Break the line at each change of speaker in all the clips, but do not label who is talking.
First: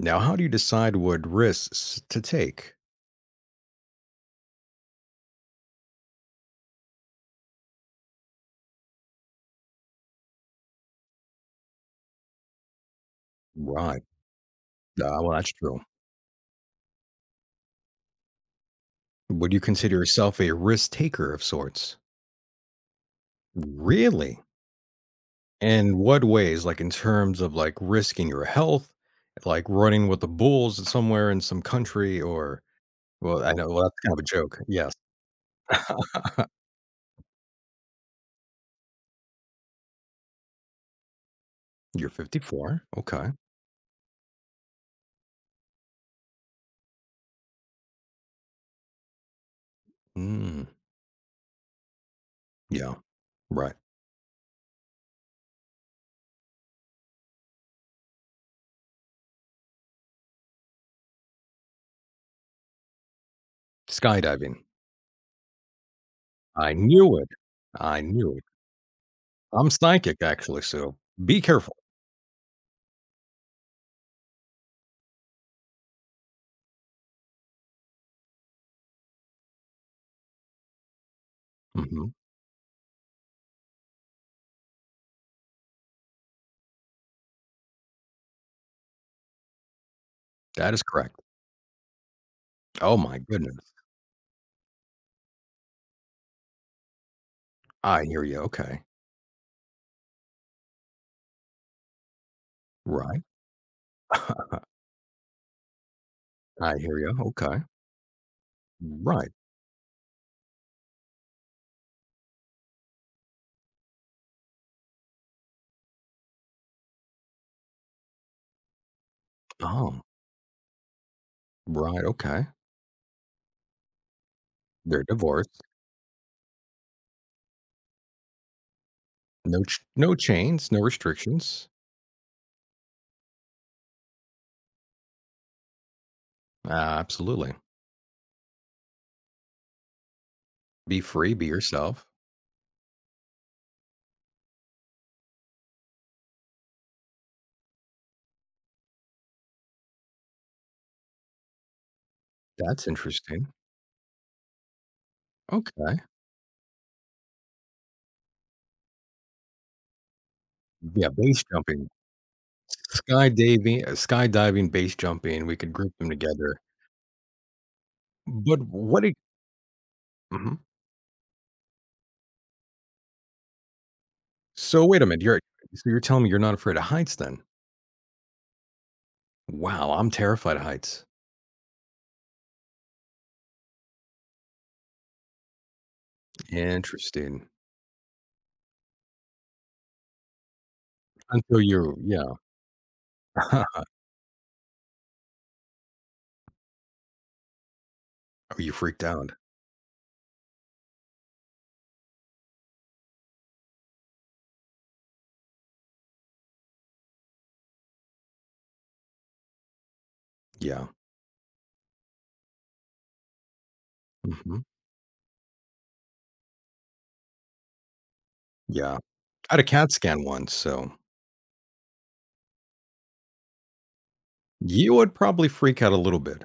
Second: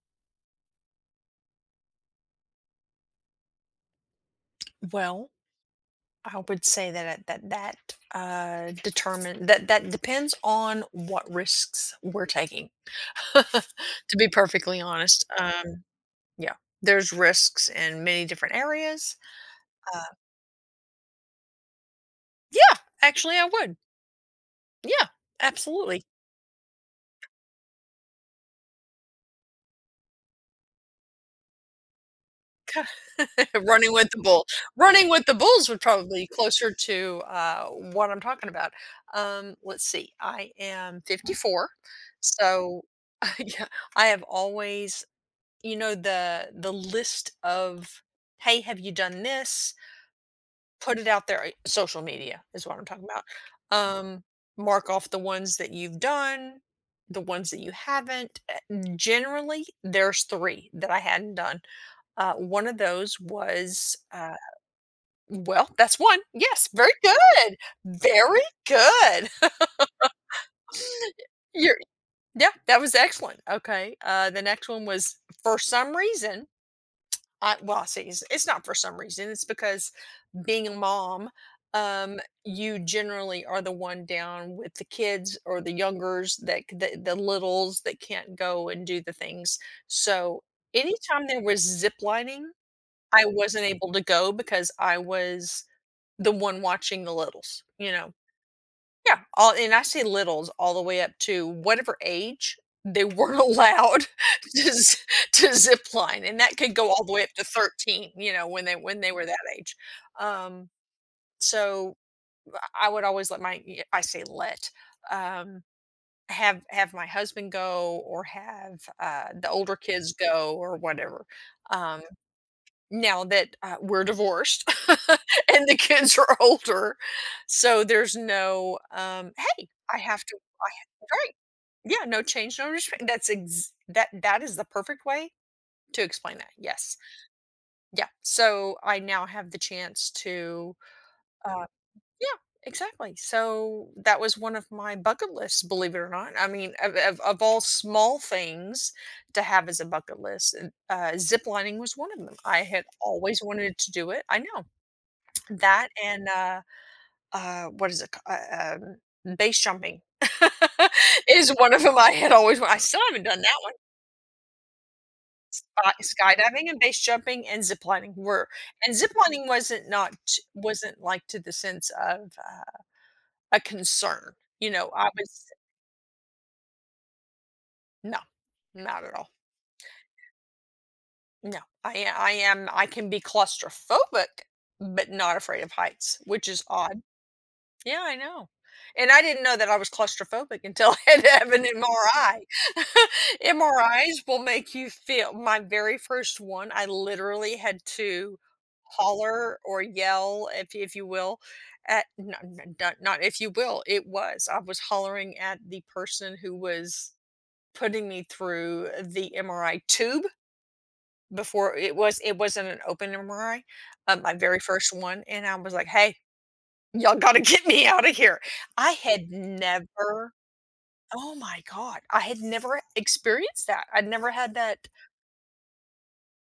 Now, how do you decide what risks to take?
Well, I would say that determine that that depends on what risks we're taking. To
Right.
be perfectly
Uh,
honest,
well, that's true.
yeah, there's risks in many different areas.
Would you consider
Uh,
yourself a risk taker of sorts?
yeah, actually, I would.
Really?
Yeah,
In
absolutely.
what ways? Like in terms of like risking your health, like running with the bulls somewhere in some country, or
Ca-
well, I know well,
running
that's
with
kind of
the
a
bull,
joke. Yes.
running with the bulls would probably be closer to what I'm talking about. Let's see, I am 54,
You're
so
54. Okay.
yeah, I have always the list of, hey, have you done this,
Mm,
put it out there, social media is what I'm
yeah.
talking
Right.
about. Mark off the ones that you've done, the ones that you haven't. Generally there's 3 that I hadn't done. One of those was
Skydiving.
well, that's one, yes,
I
very
knew it.
good.
I knew
Very
it.
good.
I'm psychic, actually. So be
you're
careful.
Yeah, that was excellent. Okay, the next one was, for some reason, I well, I say it's not for some reason. It's because, being a mom,
Mhm.
you generally are the one down with the kids or the youngers that the littles that can't go and do the things. So
That is correct.
anytime there was zip lining,
Oh my
I wasn't
goodness.
able to go because I was the one watching the littles.
I hear you, okay.
Yeah, all, and I say littles all the way up to whatever age they
Right.
weren't allowed to z to zip line, and that could
I
go
hear
all the
you,
way up to
okay.
13, you know, when they were
Right.
that age. Um, so I would always let my y I say let, um, have my husband go or have, the older
Oh,
kids go or whatever, um
right, okay.
now that, we're divorced
They're divorced.
and the kids are older, so there's no, "Hey, I
No
have to I
chains, no
Right.
restrictions.
Yeah, no change, no respect. That that is the perfect way to explain that,
Uh,
yes.
Absolutely.
Yeah, so I now have the chance to,
Be free, be
uh
yourself.
yeah, exactly. So that was one of my bucket lists, believe it or not. I mean, of all small things to have as a bucket list, and, zip lining was one of them. I had
That's
always
interesting.
wanted to do it. I know that,
Okay.
and what is it? Base jumping
Yeah, base
is one of
jumping.
them. I had always. Wa- I still haven't done that one.
Skydaving Skydiving, base jumping, we could group them together.
Skydiving and base jumping and zip lining were,
But
and
what
zip
e
lining wasn't not
Mhm.
wasn't like to the sense of a concern. You
So
know,
wait a
I
minute, you're
was
so you're telling me you're not afraid of heights then?
no, not at all.
Wow, I'm terrified of heights.
No, I can be claustrophobic, but not afraid of heights, which is odd.
Interesting.
Yeah, I know. And I didn't know that I was claustrophobic until I had to have
Until
an
you Yeah.
MRI.
Huh.
MRIs will make you feel, my very first one, I literally had to
Oh, you freaked out.
holler or yell, if you will, at not, not, not if you will, it was. I was hollering at the person who was putting me through the MRI tube.
Yeah.
Before, it was, it wasn't an open MRI, my very
Mhm.
first one, and I was like, "Hey, y'all gotta get me out of here." I
Yeah.
had
I had a CAT scan
never
once, so
Oh my god, I had never experienced that. I'd never had that.
you would probably freak out a little bit.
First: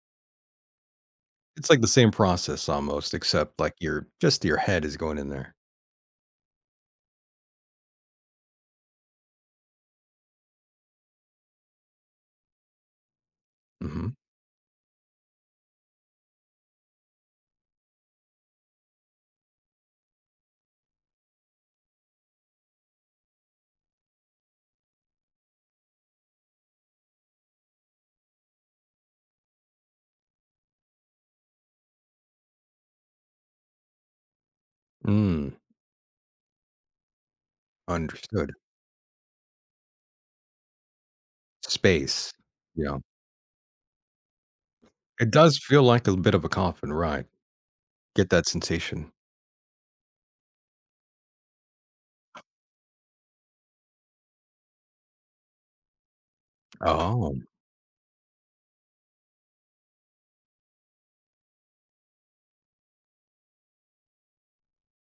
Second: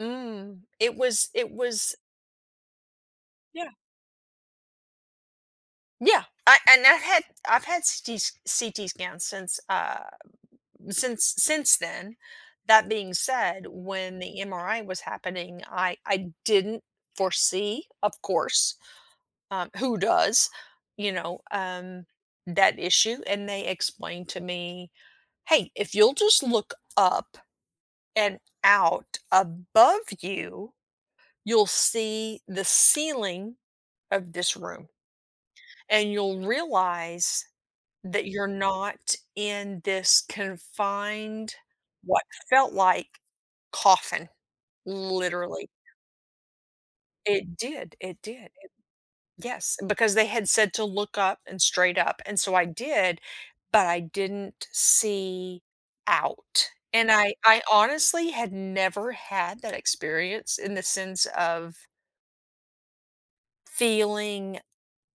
Mm, it
It's like the
was
same process almost, except
Yeah,
like your just your head is going in there.
yeah. I've had CT scans since, uh, since then. That being said,
Mhm.
when the MRI was happening, I didn't foresee, of course, who does, you know, that issue. And they explained to me, hey, if you'll just look up and out above you, you'll see the ceiling of this room,
Mm,
and you'll realize that you're
understood.
not in this confined, what
Space.
felt
Yeah.
like, coffin,
It does
literally.
feel like a bit of a coffin, right.
It did. It
Get that
did.
sensation.
Yes, because they had said to look up and straight up, and so I did, but I didn't see out, and I
Oh,
I honestly had never had that experience in the sense of feeling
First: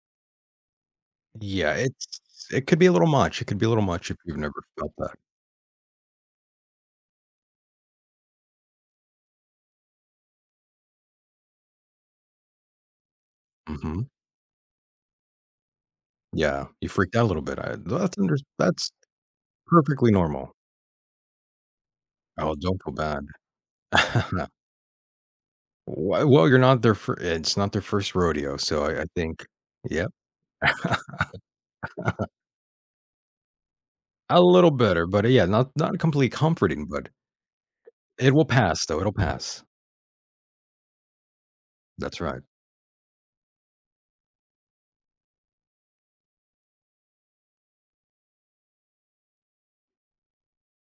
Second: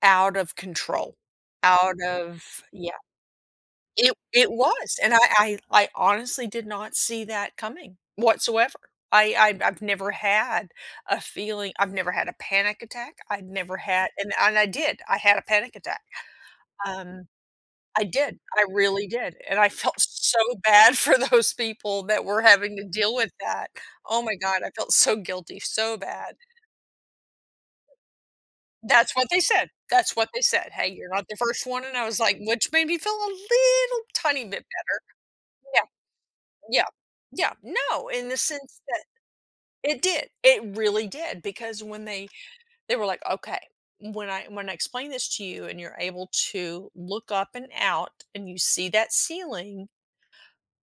out of control,
yeah,
out of
it could be
yeah,
a little much. It could be a little much
it
if you've
it
never felt
was, and
that.
I honestly did not see that coming whatsoever. I've never had a feeling, I've never had a panic attack, I'd never
Mhm.
had, and I did, I had a panic attack,
Yeah, you freaked out
um
a little bit. I
I
that's under
did, I
that's
really did, and I felt
perfectly
so
normal.
bad for those people that were
Oh,
having
don't
to
feel
deal
bad.
with that. Oh my god, I felt so guilty, so
Well
bad.
well, you're not their fir it's not their first rodeo, so I
That's what they
think
said,
Yep,
"Hey, you're not the first one," and I was like, which made me feel a little
a
tiny bit
little
bad.
better, but yeah, not
Yeah,
not completely comforting,
yeah,
but
yeah, no, in
it
the
will
sense
pass though,
that
it'll pass.
it did, it really did, because when
That's
they
right.
they were like, "Okay, when I explain this to you and you're able to look up and out and you see that ceiling,"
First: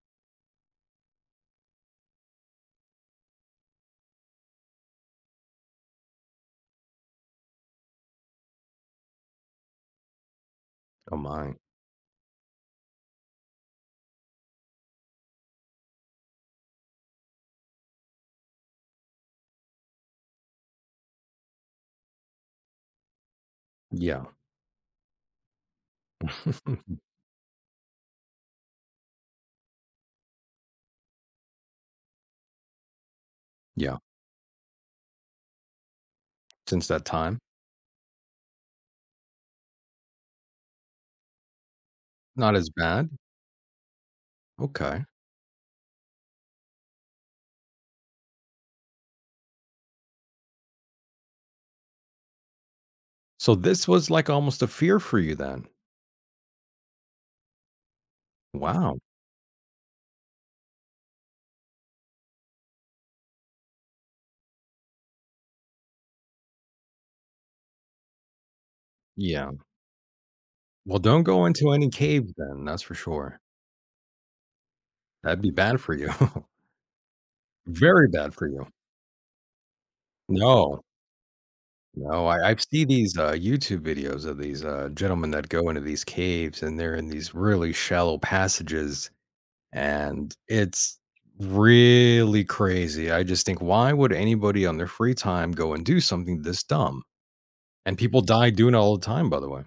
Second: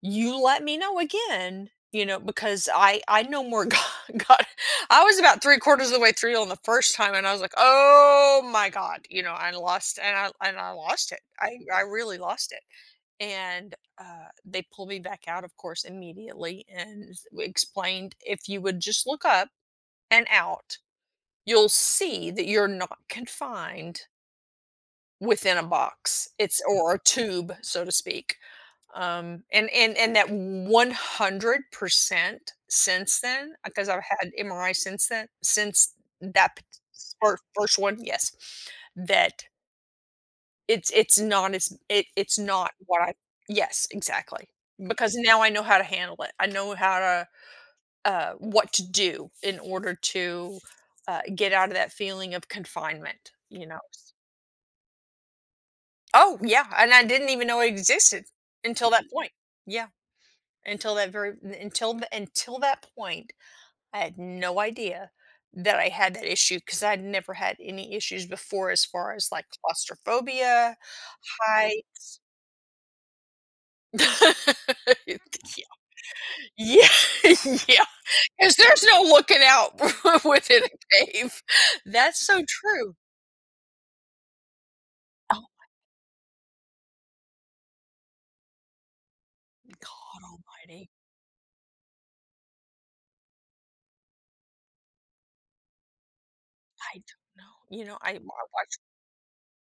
you let me know again, you know, because I know more. God, god, I was about three-quarters of the way through on the first time, and I was like, oh my god, you know, I lost
Oh
it,
my.
I really lost it. And they pulled me back out, of course, immediately and explained, if you would just look up and out, you'll see that you're not confined
Yeah.
within a box. It's or a tube, so to speak. And that 100% since then, because
Yeah,
I've had MRI since then, since that p-
since that time,
first one, yes, that it's not as it's
not as
not what
bad.
I, yes, exactly,
Okay.
because now I know how to handle it. I know how to, what to do in order to, get out of that feeling of confinement.
So
You know,
this was like almost a fear for you then.
oh, yeah, and I didn't even know it existed until
Wow.
that point. Yeah, until that very, until that point, I had no idea that I had that issue because 'cause I'd never had any issues before as far as, like,
Yeah.
claustrophobia,
Well, don't go into
high.
any caves then, that's for sure.
Yeah.
That'd be bad for you.
Yeah, yeah.
Very bad for
Because
you.
there's no looking out within
No.
a cave. That's
No,
so
I see
true.
these, YouTube videos of these, gentlemen
Oh,
that go into these caves, and they're in these really shallow passages,
God
and
almighty,
it's really crazy. I just think, "Why would anybody on their free time go and do something this
I
dumb?"
don't know, you
And
know, I
people die doing
watch,
it all the time, by the way.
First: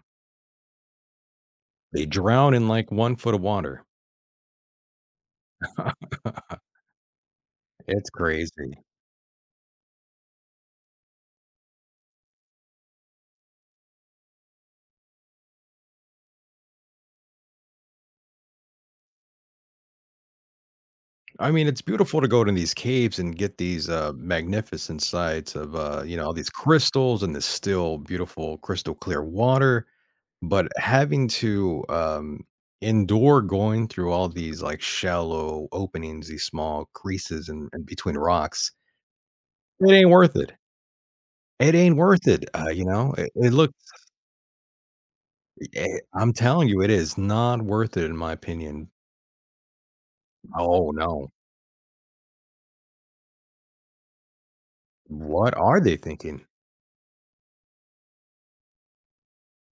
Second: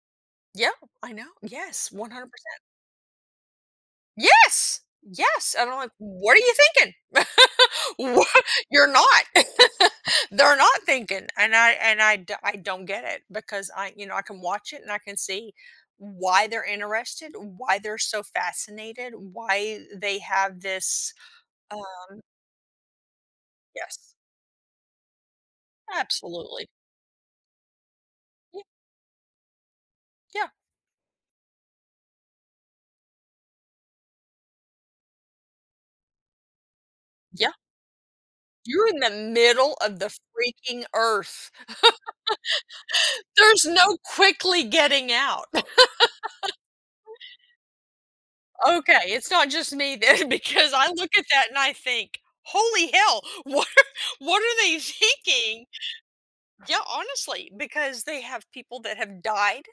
yeah, I know, yes,
They drown
100%.
in, like, 1 foot of water.
Yes! Yes, and I'm like, "What are you thinking?
It's
Wha
crazy.
You're not." They're not thinking, and I don't get it because I you know, I can watch it and I can see why they're interested, why they're so fascinated, why they have this,
I mean,
uh
it's beautiful to go to these caves and get these,
yes,
magnificent sights of, you know, all these
absolutely.
crystals and this still beautiful
Yeah,
crystal clear water.
yeah,
But having to, endure going through all these, like, shallow openings, these small creases
yeah.
and between rocks,
You're in the middle
it
of the
ain't worth it.
freaking earth.
It ain't worth it, you know? It
There's
looks
no quickly getting out.
eh, I'm telling you, it is not worth it in my opinion.
Okay, it's not just me then, because I
Oh,
look at
no.
that and I think, "Holy hell, what are they
What
thinking?"
are they thinking?
Yeah, honestly, because they have people that have died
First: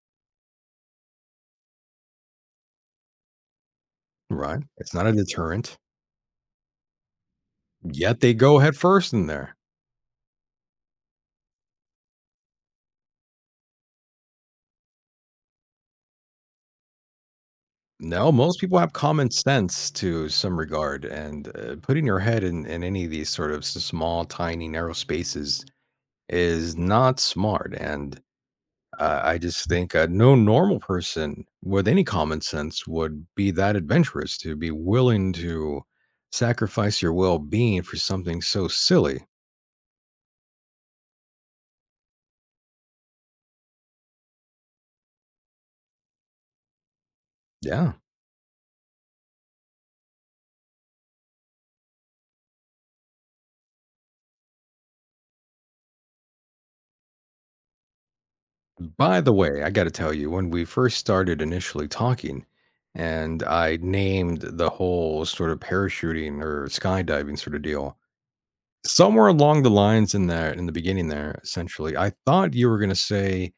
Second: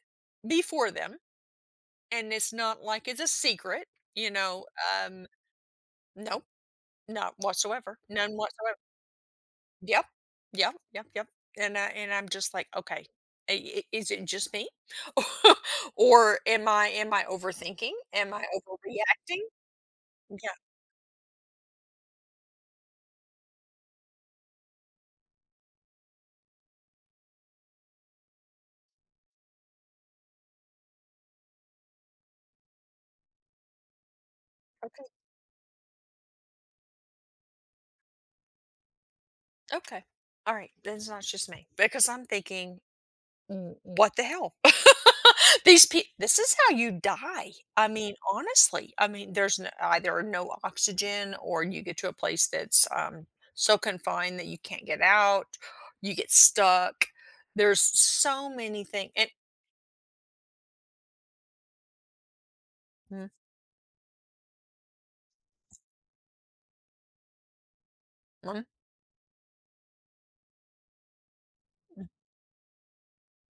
before them, and it's not like it's a secret, you
Right?
know,
It's not a
um,
deterrent,
no, not whatsoever,
yet they
none
go head
whatsoever.
first in there.
Yep, yep, yep, yep, and I'm just like, "Okay, I I is it just me? Or am I overthinking?
No,
Am I
most people have common
overreacting?"
sense to
Yeah,
some regard, and, putting your head in any of these sort of s small, tiny, narrow spaces is not smart. And I just think no normal person with any common sense would be that adventurous to be
okay.
willing to sacrifice your well being for something so silly.
Okay. All right. Then it's not just me because I'm thinking, What the hell? These people, this is how you die. I
Yeah.
mean, honestly, I mean, there's no, either no oxygen or you get to a place that's so confined that you can't get out, you get stuck. There's so many things."
By
And
the way, I got to tell you, when we first started initially talking,
mm,
and I named the whole sort of parachuting or skydiving sort of deal.
mm,
Somewhere along the lines in there in the beginning there, essentially, I thought you were gonna say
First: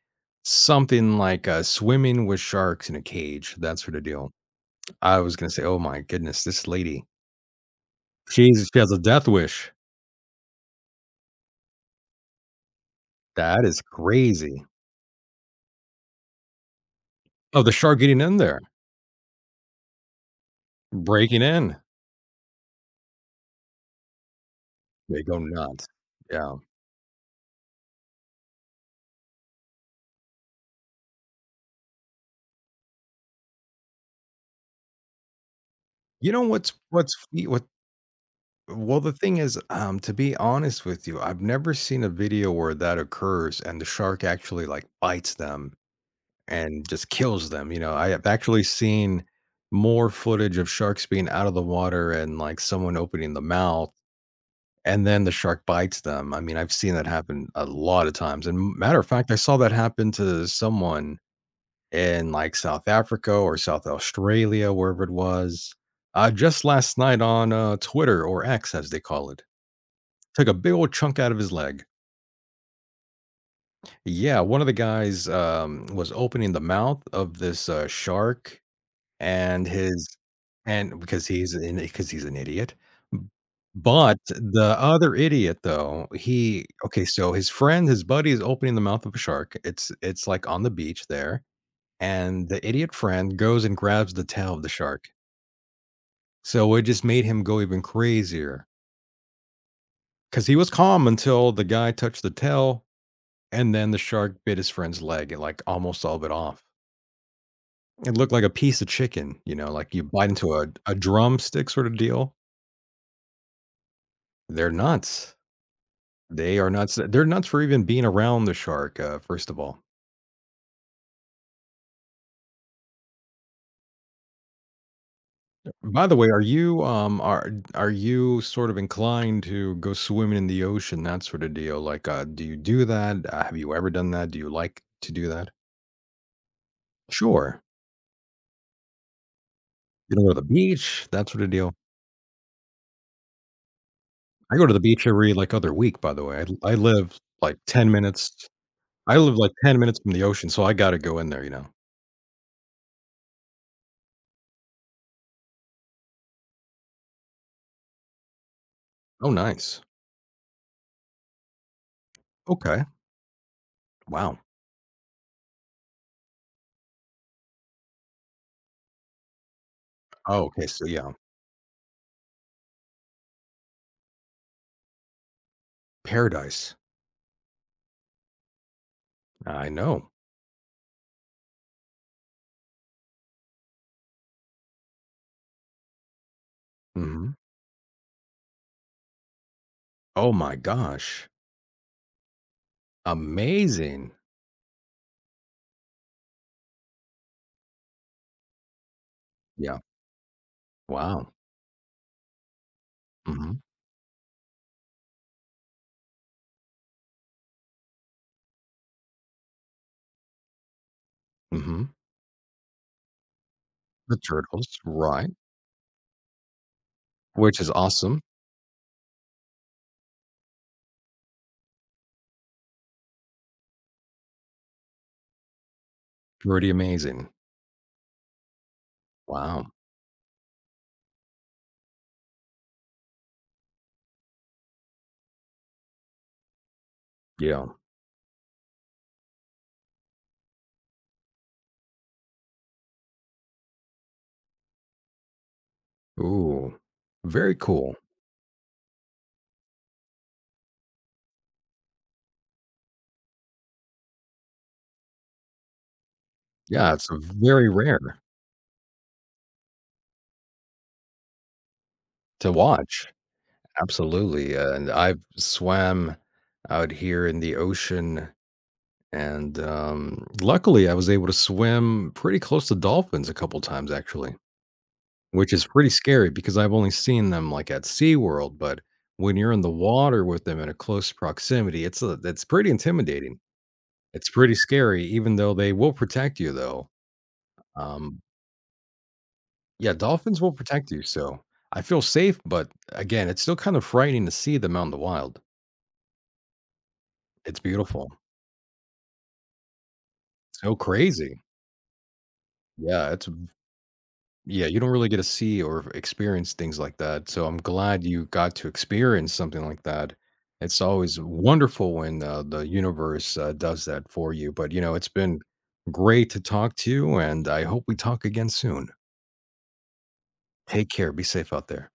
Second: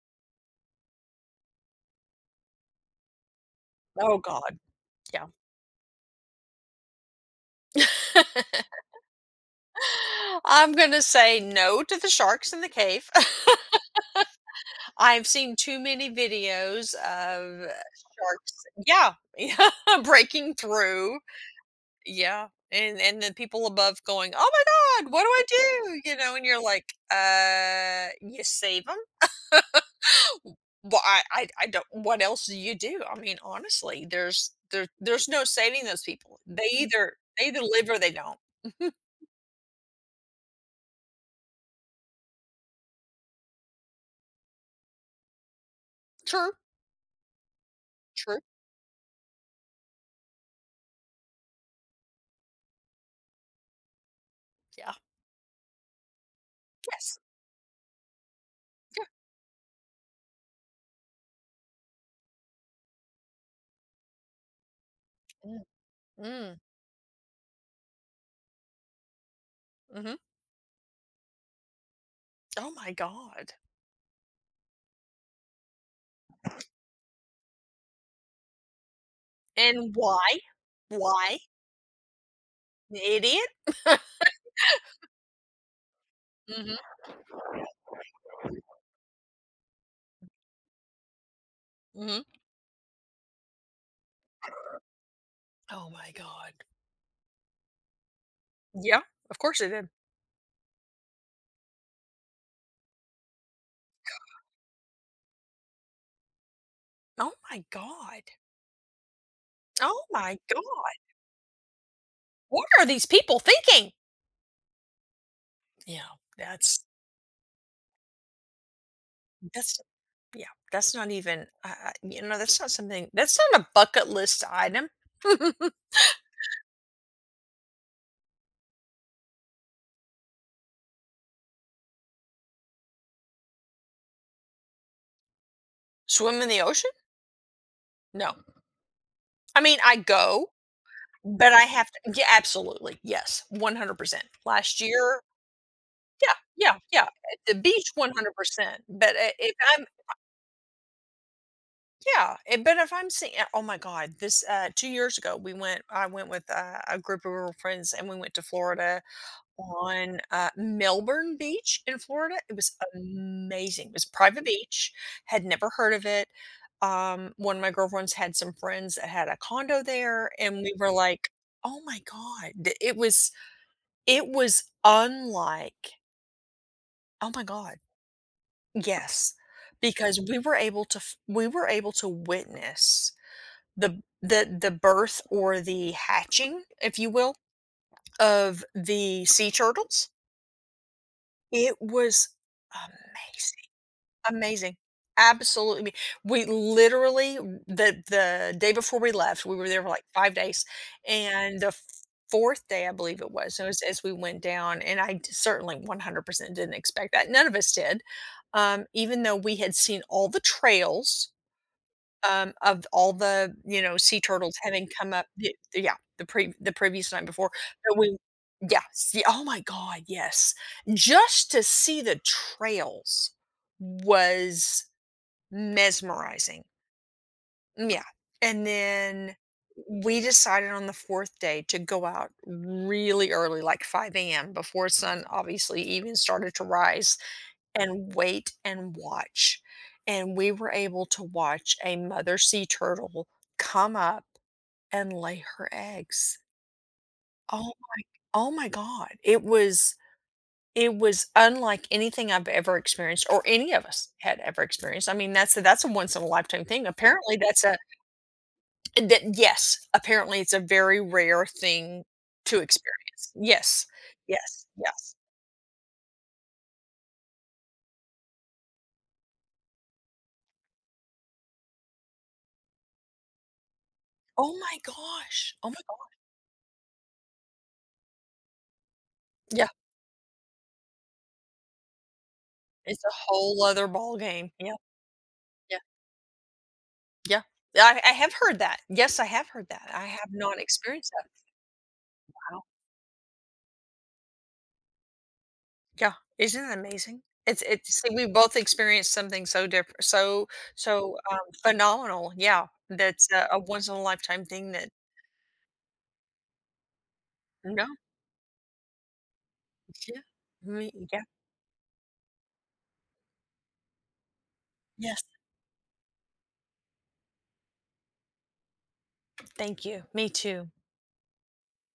something like, swimming with sharks in a cage, that sort of
oh,
deal.
God.
I
Yeah.
was gonna say, "Oh my goodness, this lady, she has a death wish.
I'm going to say no to the sharks in the cave.
That is crazy."
I've seen too many videos
Oh,
of,
the shark getting in there,
sharks, yeah, yeah, breaking through.
breaking in.
Yeah, and the people above going, "Oh my god, what
They
do
go
I
nuts.
do?" You know, and
Yeah.
you're like, you save 'em?" Well, I don't, what else do you do? I mean, honestly, there there's no saving those
You
people.
know what's
They
fe
either
what
live or they don't.
well, the thing is, to be honest with you, I've never seen a video where that occurs and the shark actually, like, bites them.
True,
And just kills them, you know, I have
true.
actually seen more footage of sharks being out of the water and, like, someone opening the mouth,
Yeah.
and then the shark bites them. I mean, I've seen that
Yes.
happen a lot of times, and matter
Yeah.
of fact, I saw that happen to someone in, like, South Africa or South Australia, wherever it
Mm,
was,
mm,
just last night on, Twitter or X, as they call it.
mhm.
Took a big old chunk out of his leg.
Oh my god.
Yeah, one of the guys, was opening the mouth of this, shark, And
And
his
why?
and
Why?
because he's an idiot.
Idiot.
But the other idiot though, he
Mhm,
okay, so his friend, his buddy is opening the mouth of a shark. It's like on the beach there,
mhm.
and the idiot friend goes and grabs the tail of the shark.
Oh my god.
So it just made him go even crazier
Yeah, of course it did.
because he was calm until the guy touched the tail, and then the shark bit his friend's leg and like almost all of it off.
Oh my
It
god.
looked like a piece of chicken, you know, like you
Oh
bite
my
into
god.
a drumstick sort of deal.
What are these people thinking?
They're nuts.
Yeah.
They are
That's
nuts they're nuts for even being around the shark, first of
that's
all.
yeah, that's not even, I you know, that's not something, that's not a bucket list item.
By the way, are you, are you sort of inclined to go swimming in the ocean, that sort of deal? Like, do you do that? Have you ever done that? Do you like to do that?
Swim in the ocean?
Sure.
No. I mean, I
You know, go to the
go,
beach, that sort of
but I
deal.
have to yeah, absolutely, yes, 100%.
I go to the
Last
beach
year
every, like, other week, by the
yeah,
way. I
yeah, yeah,
live,
at the
like,
beach
10 minutes
100%, but
I
I
live, like,
if
10 minutes from the ocean, so I gotta go in there, you know?
yeah, and but if I'm seeing, eh, oh my God, this 2 years ago we went. I went with, a group of our friends, and we went to Florida
Oh, nice.
on, Melbourne Beach in Florida. It was
Okay.
amazing. It was a
Wow.
private beach. Had never heard of it. One of my girlfriends had some friends that had a condo there,
Oh,
and
okay,
we
so
were
yeah,
like, "Oh my God!" It was, it was unlike.
paradise.
Oh my God, yes,
I know.
because we were able to we were able to witness the birth or the hatching, if you
Mhm.
will, of the sea turtles.
Oh my gosh.
It was amazing,
Amazing.
amazing. Absolutely, me we literally, the day before we left, we were
Yeah.
there for, like, 5 days,
Wow.
and the 4th day, I believe
Mhm.
it was as we went down, and certainly 100% didn't expect that, none of us did, even though we had seen all the trails.
Mhm.
Of all the, you know,
The
sea turtles
turtles,
having come up,
right,
y yeah, the previous night before,
which is
but we
awesome.
yeah, see oh my god, yes. Just to see the trails was mesmerizing.
Pretty amazing.
Yeah, and then
Wow.
we decided on the 4th day to go out really early, like 5 a.m., before sun obviously even started to rise,
Yeah.
and wait and watch. And we were able to watch a mother sea turtle come up and lay her eggs.
Ooh. Very
Oh
cool.
oh my god. It was unlike anything I've ever experienced or any of us had ever experienced. I mean, that's a, that's a once in a lifetime thing.
Yeah, it's
Apparently that's
very
a,
rare
that yes, apparently it's a very rare thing
to
to
watch.
experience. Yes.
Absolutely,
Yes.
and
Yes.
I've swam out here in the ocean, and, luckily, I was able to swim pretty close to dolphins a couple times, actually.
Oh my
Which
gosh.
is
Oh my
pretty
god.
scary because I've only seen them, like, at SeaWorld, but when you're in
Yeah.
the water with them in a close proximity, it's pretty
It's a
intimidating.
whole other ball
It's
game.
pretty
Yeah. Yeah.
scary even though they will protect you, though.
Yeah. I
Um,
have heard that. Yes, I have heard that.
yeah,
I have
dolphins will
not
protect you,
experienced that.
so I feel safe,
Wow.
but again, it's still kind of frightening to see them out in the wild.
Yeah. Isn't that amazing?
It's
It's see,
beautiful.
we both experienced something so different, so
So
so,
crazy.
phenomenal. Yeah.
Yeah,
That's
it's
a once in a lifetime
Yeah,
thing
you
that,
don't really get to see or experience things like that, so I'm
no.
glad you got to experience something like that.
Yeah.
It's
Me
always
yeah.
wonderful when, the universe, does that for you, but, you know, it's
Yes.
been great to talk to you, and I hope we talk again soon.
Thank you. Me too.
Take care, be safe out there.